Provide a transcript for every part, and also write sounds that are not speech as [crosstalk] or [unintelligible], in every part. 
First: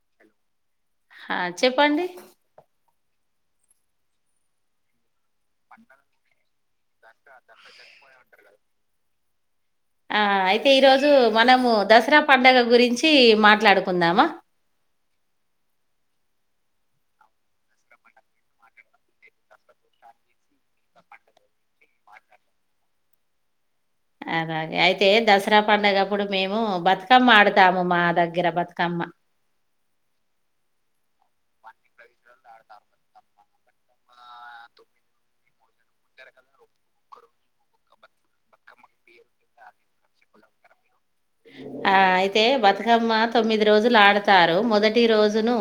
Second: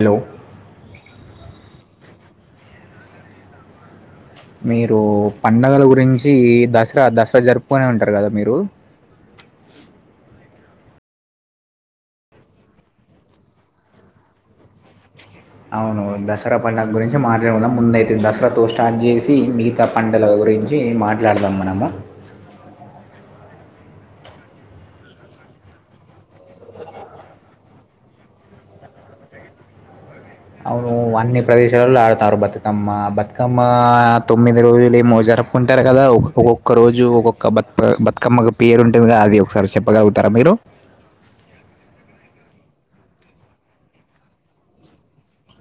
Hello ఆ చెప్పండి మీరు పండుగల గురించి దసరా దసరా జరుపుకునే ఉంటారు కదా మీరు ఈ రోజు మనము దసరా పండుగ గురించి మాట్లాడుకుందామా అవును దసరా పండుగ గురించి మాట్లాడుకుదాం ముందైతే దసరాతో స్టార్ట్ చేసి మిగతా పండుగల గురించి ఏం మాట్లాడుదాం మనము అలాగే అయితే దసరా పండగప్పుడు మేము బతుకమ్మ ఆడుతాము మా దగ్గర బతుకమ్మ అే అవును అన్ని ప్రదేశాలల్ల ఆడతార్రు బతుకమ్మ బతుకమ్మ తొమ్మిది రోజులు ఏమో జరపుకుంటె కదా ఒక్కొక్క రోజు ఒక్కొక్క బ బతుకమ్మకి పేరు ఉంటది గా అది ఒకసారి చెప్పగలుగుతర మీరు హూ ఆ అయితే బతుకమ్మ తొమ్మిది రోజులు ఆడుతారు మొదటి రోజును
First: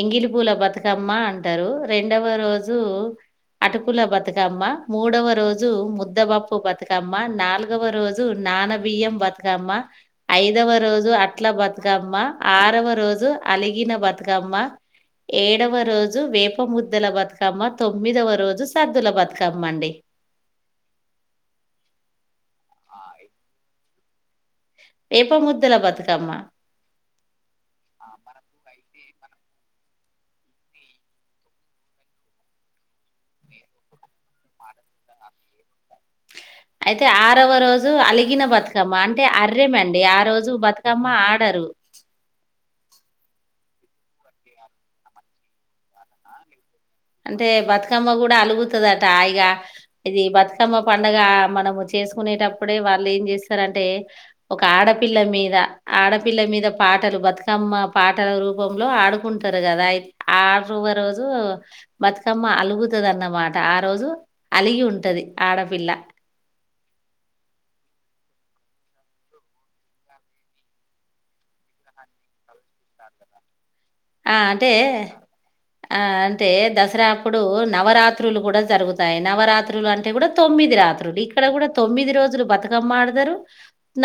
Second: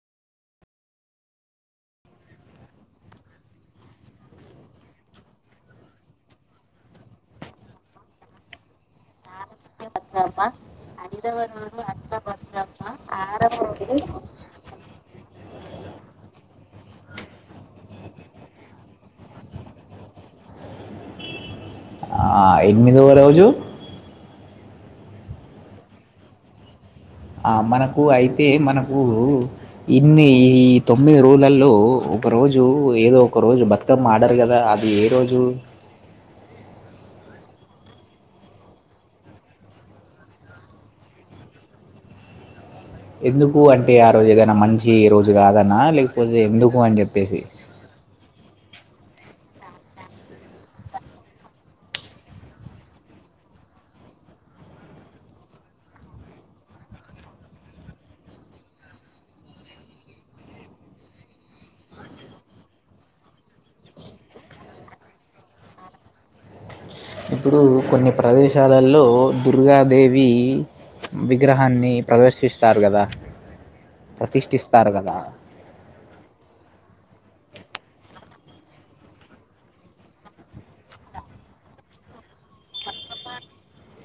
ఎంగిలి పూల బతుకమ్మ అంటారు రెండవ రోజు అటుకుల బతుకమ్మ మూడవ రోజు ముద్దబప్పు బతుకమ్మ నాలుగవ రోజు నానబియ్యం బతుకమ్మ ఐదవ రోజు అట్ల బతుకమ్మ ఆరవ రోజు అలిగిన బతుకమ్మ ఏడవ రోజు వేప ముద్దల బతుకమ్మ తొమ్మిదవ రోజు సద్దుల బతుకమ్మ అండి. ఆ ఎనిమిదవ రోజు ఏప ముద్దల బతుకమ్మ ఆ మనకు అయితే మనం ఉ ఇన్ని ఈ తొమ్మిది రోజులల్లో ఒక రోజు ఏదో ఒక రోజు బతక తకమ్మ ఆడరు కదా అది ఏ రోజు అయితే ఆరవ రోజు అలిగిన బతుకమ్మ అంటే అర్రేమండి ఆ రోజు బతుకమ్మ ఆడరు. అ ఎందుకు అంటే ఆ రోజు ఏదైనా మంచి రోజు కాదన లేకపోతే ఎందుకు? అని చెప్పేసి అంటే బతుకమ్మ కూడ అలుగు లుగుతదట ఇగ ఇది బతుకమ్మ పండగ మనము చేసుకునేటప్పుడే వాళ్ళు ఏం చేస్తారు. అంటే ఒక ఆడపిల్ల మీద ఆడపిల్ల మీద పాటలు బతుకమ్మ పాటల రూ రూపంలో ఆడుకుంటారు కదా అయి ఆరవ రోజు బతుకమ్మ అలుగుతదన్నమాట ఆ రోజు అలిగి ఉంటది ఆడపిల్ల ఇప్పుడు కొన్ని ప్రదేశాలల్లో దుర్గాదేవి విగ్రహాన్ని ప్రదర్శిస్తారు కదా! ఆ అంటే ప్రతిష్ఠిస్తారు కదా ఆ అంటే దసరా అప్పుడు నవరాత్రులు కూడా జరుగుతాయి. నవరాత్రులు అంటే కూడా తొమ్మిది రాత్రులు ఇక్కడ కూడా తో తొమ్మిది రోజులు బతుకమ్మాడతరు.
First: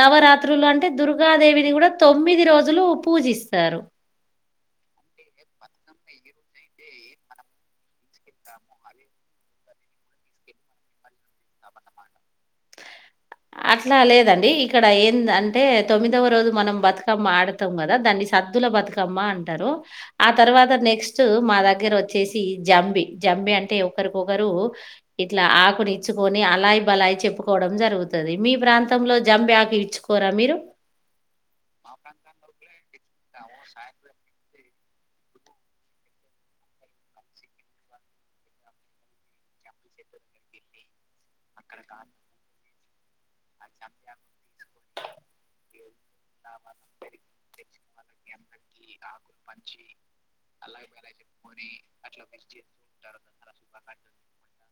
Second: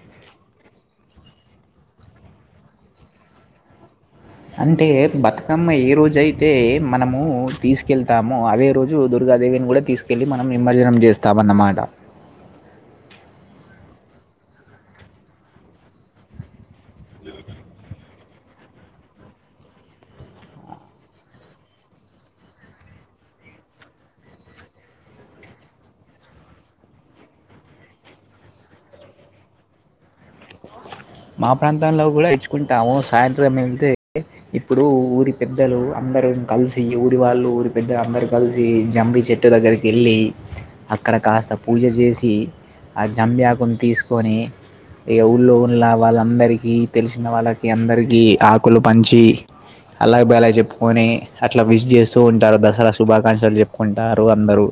నవరాత్రులు అంటే దుర్గాదేవిని కూడా తొమ్మిది రోజుల్ లు పూజిస్తారు. అంటే బతుకమ్మ ఏ రోజు అయితే మనము తీసుకెళ్తామో అదే రోజు దుర్గాదేవి బెన్ గూడ తీసుకెళ్ళి మనం నిమజ్జనం చేస్తాం అన్నమాట అట్ల లేదండి ఇక్కడ ఏంద్ అంటే తొమ్మిదవ రోజు మనం బతుకమ్మ ఆడతాం కదా దాన్ని సత్ సద్దుల బతుకమ్మ అంటరు ఆ తర్వాత నెక్స్ట్ మా దగ్గర వచ్చేసి జంబి జంబి బి అంటే ఒకరికొకరు ఇట్లా ఆకులిచ్చుకొని అలాయి బలాయి చెప్పుకు కోవడం జరుగుతది. మీ ప్రాంతంలో జంబి ఆకు ఇచ్చుకోరా మీరు మా ప్రాంతంలో కూడా ఇచ్చుకుంటాము. సాయంత్రం వెళ్తే ఇప్పుడు ఊరి పెద్దలు అందరం కలిసి ఊరి వాళ్ళు ఊరి పెద్ద అందరు కలిసి జంబి చెట్టు దగ్గరికి ఎళ్ళి అక్కడ కాస్త పూజ జెసి ఆ జాంబిఆకుని తీసుకొని ఇగ్ ఊళ్ళో లా వాళ్ళందరికి తెలిసిన వాళ్ళకి అందరికి ఆ క్కులు పంచి అలాయ్ బలాయ్ చెప్పుకొని అట్ల విష్ చేస్తూ ఉంటారు. దసరా శుభాకాంక్షలు జెప్ కుంటారు అందరూ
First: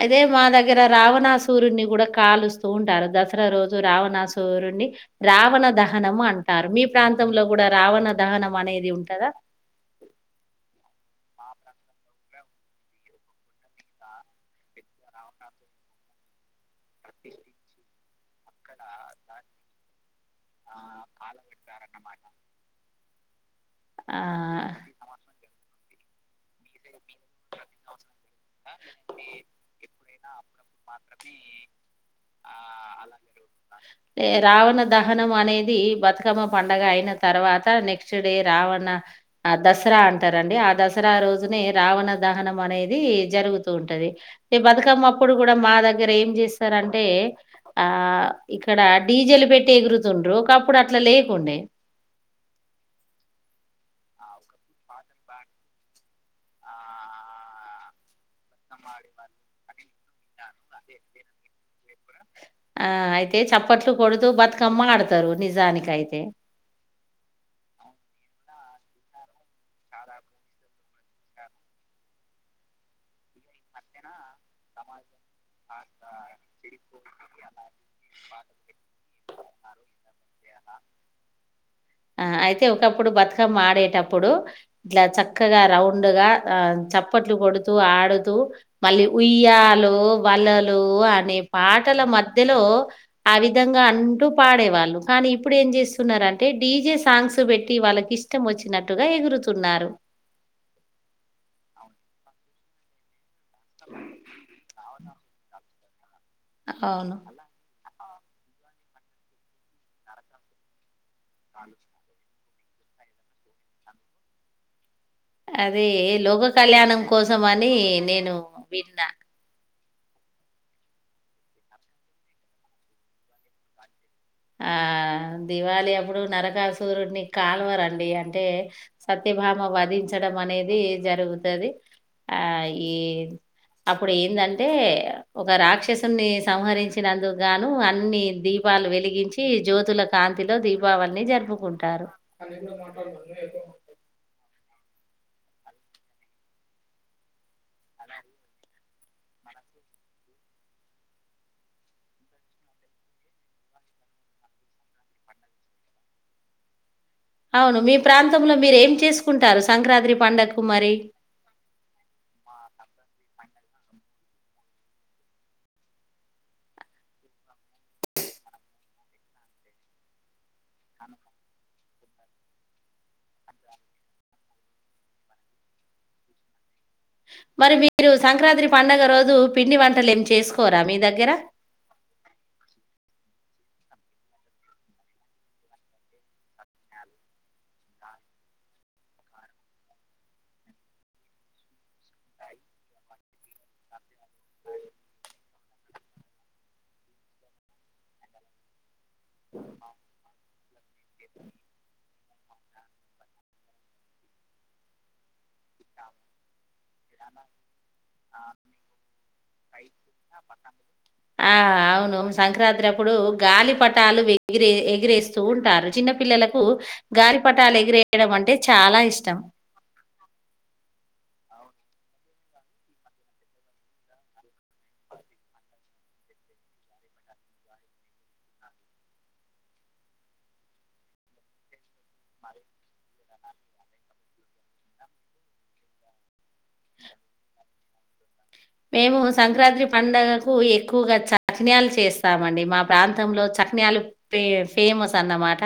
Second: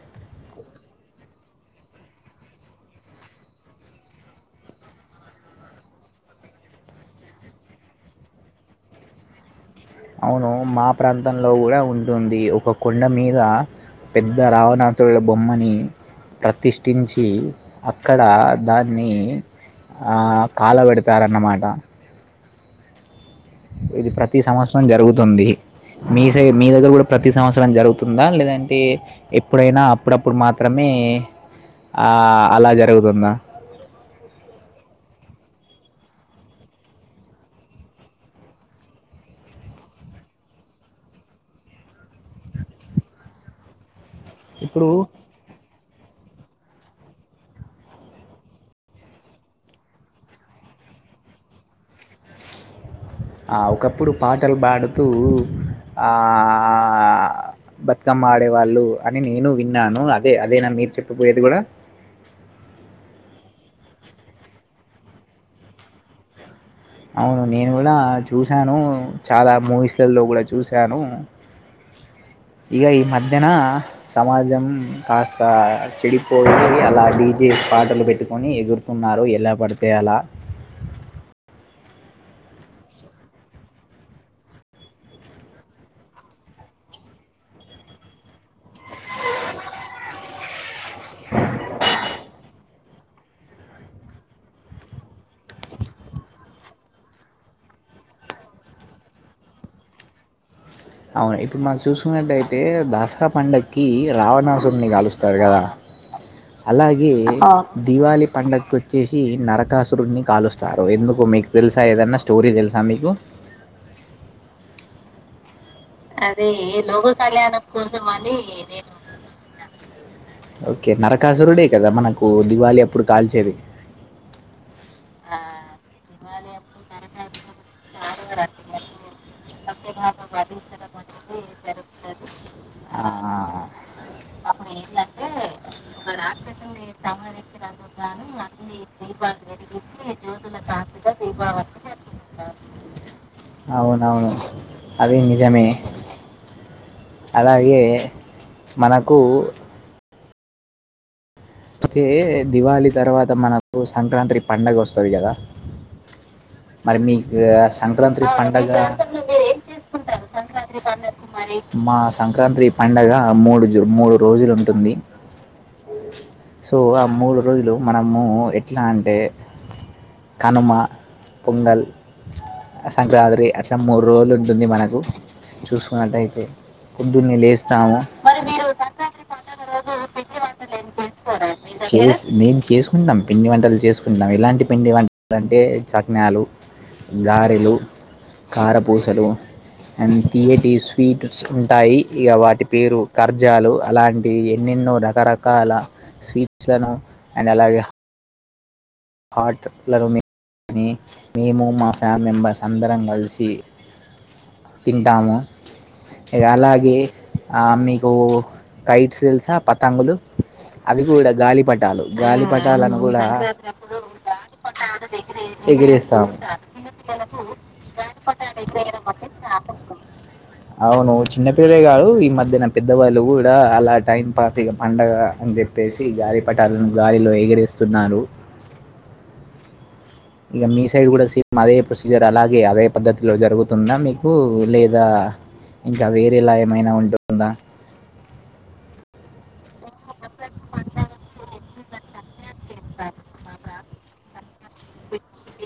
అయితే మా దగ్గ దగ్గర రావణాసురుని కూడా కాలుస్తూ ఉంటారు దసరా రోజు రావణాసురుని రావణ దహనం అంటారు. మీ ప్రాంతంలో కూడా రావణ దహనం అనేది ఉంటదా? అవును మా ప్రాంతంలో కూడా ఉంటుంది. ఒక కొండ మీద పెద్ద రావణాసుల బొమ్మని ప్రతిష్ టించి అక్కడ దాన్ని ఆ కలబెడతారన్నమాట ఇది ఆ ప్రతి సంవత్సరం జరుగుతుంది మీ సైడ్ మీ దగ్గర కూడా ప్రతి సంవత్సరం జరుగుతుందా లేద అంటే ఎప్పుడైనా అప్పుడప్పుడు మాత్రమే ఆ, అలా జరుగుతుందా రావణ దహనం అనేది బతుకమ్మ పండుగ అయిన తర్వాత నెక్స్ట్ డే రావణ ఆ దసరా అంటారండి. ఆ దసరా రోజునే రావణ దహనం అనేది జరుగుతూ ఉంటది ఈ ఇప్పుడు బతుకమ్మ అప్పుడు కూడా మా దగ్గర దగ్గర ఏం చేస్తారంటే ఆ ఇక్కడ డీ జె లు పెట్టి ఎగురుతుండ్రు ఒకప్పుడు అట్లా లేకుండే ఆ ఒకప్పుడు పాటలు పాడుతూ ఆ బతుకమ్మ ఆడే వాళ్ళు అని నేను విన్నాను అదే అదేనా మీరు చెప్పబోయేది గూడా ఆ అయితే చప్పట్లు కొడుతూ బతుకమ్మ ఆడతారు నిజానికైతే అవును నేను గూడా చూసి చూసాను చాలా మూవీస్ లలో గూడా చూసాను ఇగ ఈ మధ్యన సమాజం కాస్త చెడిపోయి అలా డీజే పాటలు పెట్టుకొని ఎగురుతున్నారు ఎలా పడితే అలా ఆ అయితే ఒకప్పుడు బతుకమ్మ ఆడేటప్పుడు ఇట్లా చక్కగా రౌండ్ గా ఆ చప్పట్లు కొడుతూ ఆడుతూ మళ్ళీ ఉయ్యాలో వలలు లూ అనే పాటల మధ్యలో ఆ విధంగా అంటూ పాడేవాళ్ళు కానీ ఇప్పుడు ఏం చేస్తున్నారంటే డీజే సాంగ్స్ బెట్టి వాళ్ళకి ఇష్టం వచ్చినట్టుగా ఎగురుతున్నారు అవును ఇప్పుడు మాకు చూసుకున్నట్టయితే దసరా పండుగకి రావణాసుని గాలుస్తారు గదా అలాగే అవును. దివాళి పండగకు వచ్చేసి నరకాసురుని కాలుస్తారు ఎందుకు మీకు తెలుసా ఏదన్నా స్టోరీ దెలుసా మీకు అదే లోక అదే కళ్యాణం లోక కళ్యాణం కోసమని కోసం అని నేను నేను విన్నా. ఓకే నరకాసురుడే కదా మనకు దివాళి అప్పుడు కాల్చేది ఆ దివాళి అప్పుడు నర కాసురుడిని కాల్వరండి అంటే సత్యభామ వధించడం అనేది జరుగుత సఓ [inaudible] ఆ ఏ అప్పుడు ఏందంటే ఒక రాక్షసుని సంహరించినందుకు గాను అన్ని దీపాలు వెలి గించి జ్యోతుల కాంతిలో దీపావళిని జరుపుకుంటారు అవునవును అది నిజమే అలా యే మనకు అయితే దివాళి తర్వాత మనకు సంక్రాంతి పండగ వస్తది గదా [inaudible] అవును మీ ప్రాంతంలో మీరు ఏం చేసుకుంటారు సంక్రాంతి పండగకు మరి మా సంక్రాంతి పండగ మూడు జు మూడు రోజులు ఉంటుంది సో ఆ మూడు రోజులు మనము ఎట్లా అంటే కనుమ పొంగల్ సంక్రాంతి అట్లా మూడు రోజులు ఉంటుంది మనకు చూసుకున్నట్టయితే పొద్దున్నే మరి లేస్తాము మీరు సంక్రాంతి పండుగ రోజు పిండి వంటలు ఏమి చేసుకోరా మీ దగ్గర చేస్ నేను చేసుకుంటున్నాం పిండి వంటలు చేసుకుంటున్నాం ఎలాంటి పిండి వంటలు అంటే సఖినాలు గారెలు కారపూసలు అండ్ తీయటి స్వీట్స్ ఉంటాయి ఇగ వాటి పేరు ఖర్జాలు అలాంటివి ఎన్ని ఎన్నో రకరకాల స్వీట్స్లను అండ్ అలాగే హట్లను మేము మా ఫ్యామ్ మెంబర్స్ అందరం కలిసి తింటాము ఇగ అలాగే ఆ మీకు కైట్స్ తెలుసా పతంగులు అవి గూడా ఆ! గాలి పటాలు గాలి పటాలని గూడా పటాలు ఎరే ఎగిరేస్తూ ఉంటారు చిన్న ఎగిరేస్తాము పిల్లలకు గాలి పటాలు ఎగిరేయడం అంటే చాలా బట్టి ఇష్టం. చపి వస్తుంది [unintelligible] అవును చిన్న పిల్లలే గాదు ఈ మధ్యన పెద్దవాళ్ళు గూడా అలా టైం పాస్ ఇగ పండగ అన్ చెప్పేసి గాలి పటాలను గాలిలో ఎగిరేస్తున్నారు ఇగ మీ సైడ్ గూడా సేమ్ అదే ప్రొసీజర్ అలాగే అదే పద్ధతిలో జరుగుతుందా మీకు లేదా ఇంకా వేరేలా ఏమైనా ఉంటుందా. మేము సంక్రాంతి పండుగకు ఎక్కువగా చకినాలు చేస్తాం అండి మా ప్రాంతంలో చకినాలు ఫే ఫేమస్ అన్నమాట.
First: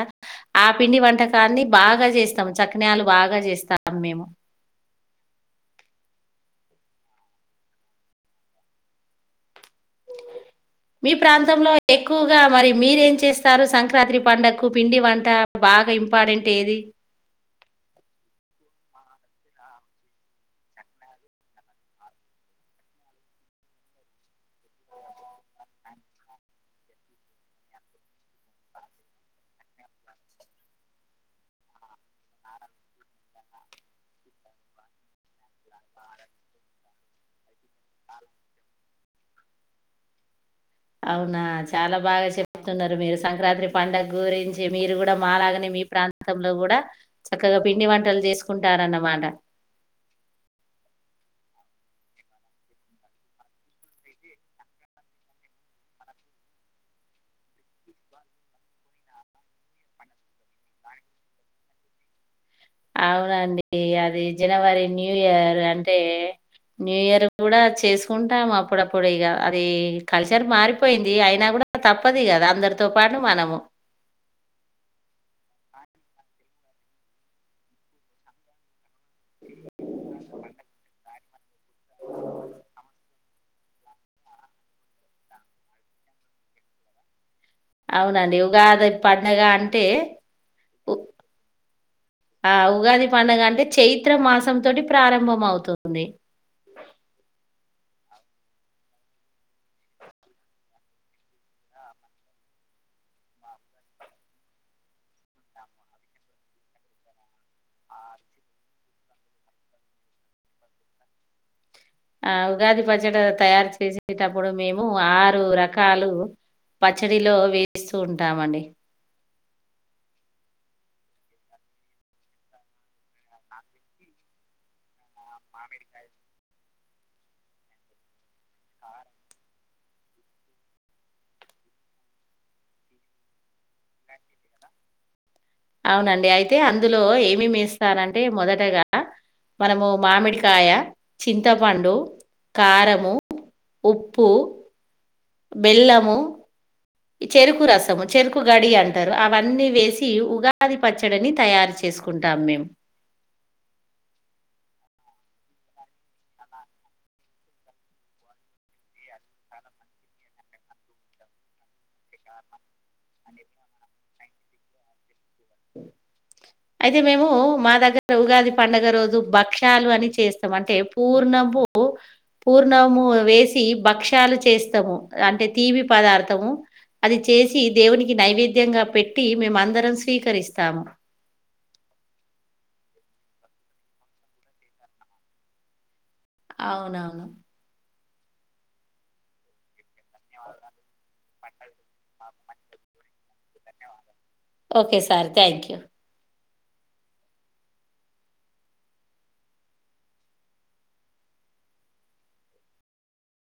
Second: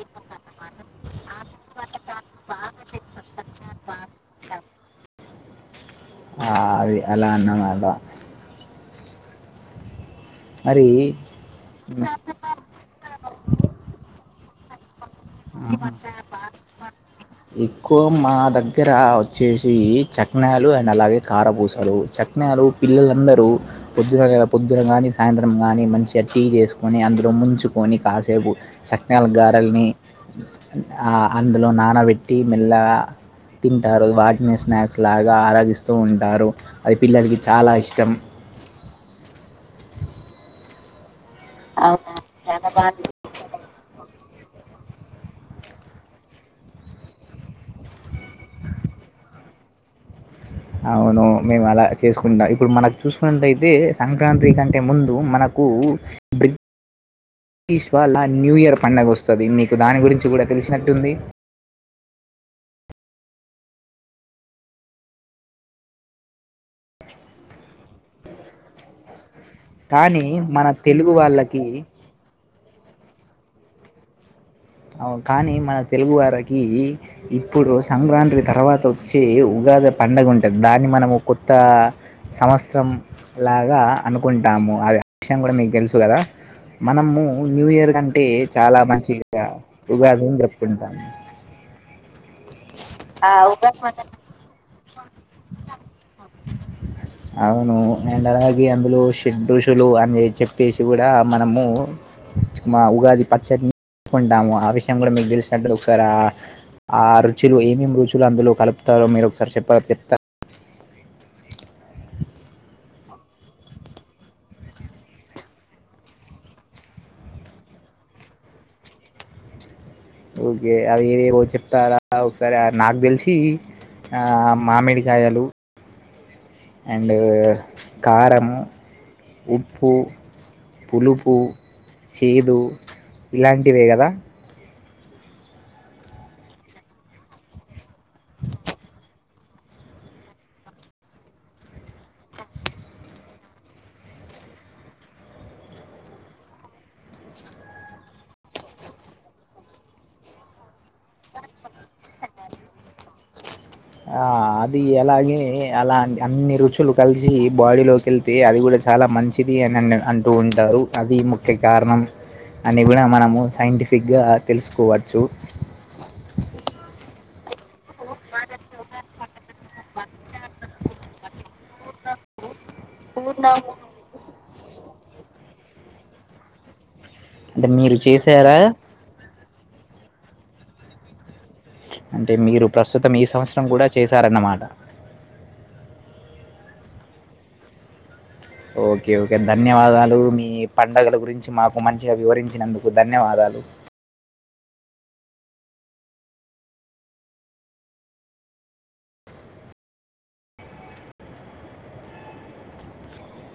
ఆ పిండి వంటకాన్ని బాగా చేస్తాము. చకినాలు బాగా చేస్తాం మేము. ఆ అవి అలా అన్నమాట. మరి మీ ప్రాంతంలో ఎక్కువగా మరి మీరేం చేస్తారు సంక్రాంత్రి పండుగ కు పిండి వన్ ఎక్కువ మా దగ్గ దగ్గర వచ్చేసి చకినాలు అండ్ అలాగే కారపూసలు. చక్నాలు పిల్లలందరూ పొద్దున పొద్దున కానీ సాయంత్రం కానీ మంచిగా టీ చేసుకొని అందులో ముంచుకొని కాసేపు సకినాలు, గారెల్ని ఆ అందులో నానబెట్టి మెల్లగా తింటారు, వాటిని స్నాక్స్ లాగా ఆరగిస్తూ ఉంటారు. అది పిల్లలకి చాలా ఇష్టం. అవునా చాలా బాగా చెప్తున్నరు మీరు సంక్రాంత్రి పండుగ గురించి మీరు కూడా మాలాగనే మీ ప్రాంతంలో కూడా చక్కగా పిండి వంటలు చేసుకుంటారన్నమా ట అవును మేము అలా చేసుకుంటాం. ఇప్పుడు మనకు చూసుకున్నట్టయితే సంక్రాంతి కంటే ముందు మన కు బ్రి ష్ వాళ్ళ న్యూ ఇయర్ పండుగ వస్తది. మీకు దాని గురించి కూడా తెలిసినట్టుంది. అ అవునండి అది జనవరి న్యూ ఇయర్ అంటే న్యూ ఇయర్ కూడా చేసుకుంటాము అప్పుడప్పుడు ఇగా అది కానీ కల్చర్ మన మారిపోయింది తెలుగు అయినా వాళ్ళకి కూడా తప్పది ఇగా అందరు తో పాటు మనము. అవును కానీ మన తెలుగు వారికి ఇప్పుడు సంక్రాంతి తర్వాత వచ్చే ఉ గాది పండగ ఉంటది దాన్ని మనము కొత్తా సంవత్సరం లాగా అనుకుంటాము. అది ఆ విషయం కూడా మీకు తెలుసు కదా. మనము న్యూ ఇయర్ కంటే అవునండి చాలా ఉగాది మంచి పండగ గా అంటే ఉగాదిని ఉ జరుపుకుంటాము. ఆ ఉగాది పండుగ అంటే చైత్ర మాసం తోటి ప్రారంభం అవుతుంది. అవు అండ్ అలాగే అందులో షెడ్ రుచులు అని చెప్పేసి కూడా మనము మా ఉగాది పచ్చడిని సుకుంటాము ఆ విషయం కూడా మీకు తెలిసినట్టు ఒకసారి ఆ ఆ చులు ఏమేం రుచులు అందులో కలుపుతారో మీరు ఒకసారి చెప్పాగా చెప్తారా. ఆ ఉగాది పచ్చడ తయారు చేసేటప్పుడు మేము ఆరు రకాలు పచ్చడిలో వేస్తూ ఉంటామండి. ఓకే అవి ఏవేవో చెప్తారా ఒకసారి. నాకు తెలిసి ఆ మామిడికాయలు అండ్ కారము, ఉప్పు పులుపు, చేదు ఇలాంటివే కదా అవునండి అయితే అందులో ఏమేమి ఎస్తారంటే మొదటగా మనము మామిడికాయ, చింతపండు, కారము ఉప్పు, బెల్లము ఈ చెరుకు రసము చెరుకు గడి అంటరు. అవన్నీ వేసి ఉగాది పచ్చడని తయారు చెస్ తీసుకుంటాం మేం. [unintelligible] ఆ అది అలాగే అలా అన్ని రుచులు కలిసి బాడీలోకి వెళ్తే అది కూడా చల్ చాలా మంచిది అని అంటూ ఉంటారు అది ముఖ్య కారణం. అని కూడా మనము సైంటిఫిక్ గా తెలుసుకోవచ్చు అయితే మేము మా దగ్గర ఉగాది పండగ రోజు భక్ష్యాలు అని చేస్తాం అంటే ఎప్ పూర్ణ బు పూర్ణము వేసి భక్ష్యాలు చే చేస్తము అంటే తీపి పదార్ధము అది చేసి అంటే మీరు దేవునికి చేసారా నైవేద్యంగా పెట్టి మేము అందరం స్వీకరిస్తాము అంటే మీరు ప్రస్తుతం ఈ సంవత్సరం కూడా చేశారన్నమాట అవును అవును ఒకే ఒకే ధన్యవాదాలు మీ పండగల గురించి మాకు మంచిగా వివరించినందుకు ధన్యవాదా లు ఒకే సార్ థ్యాంక్యూ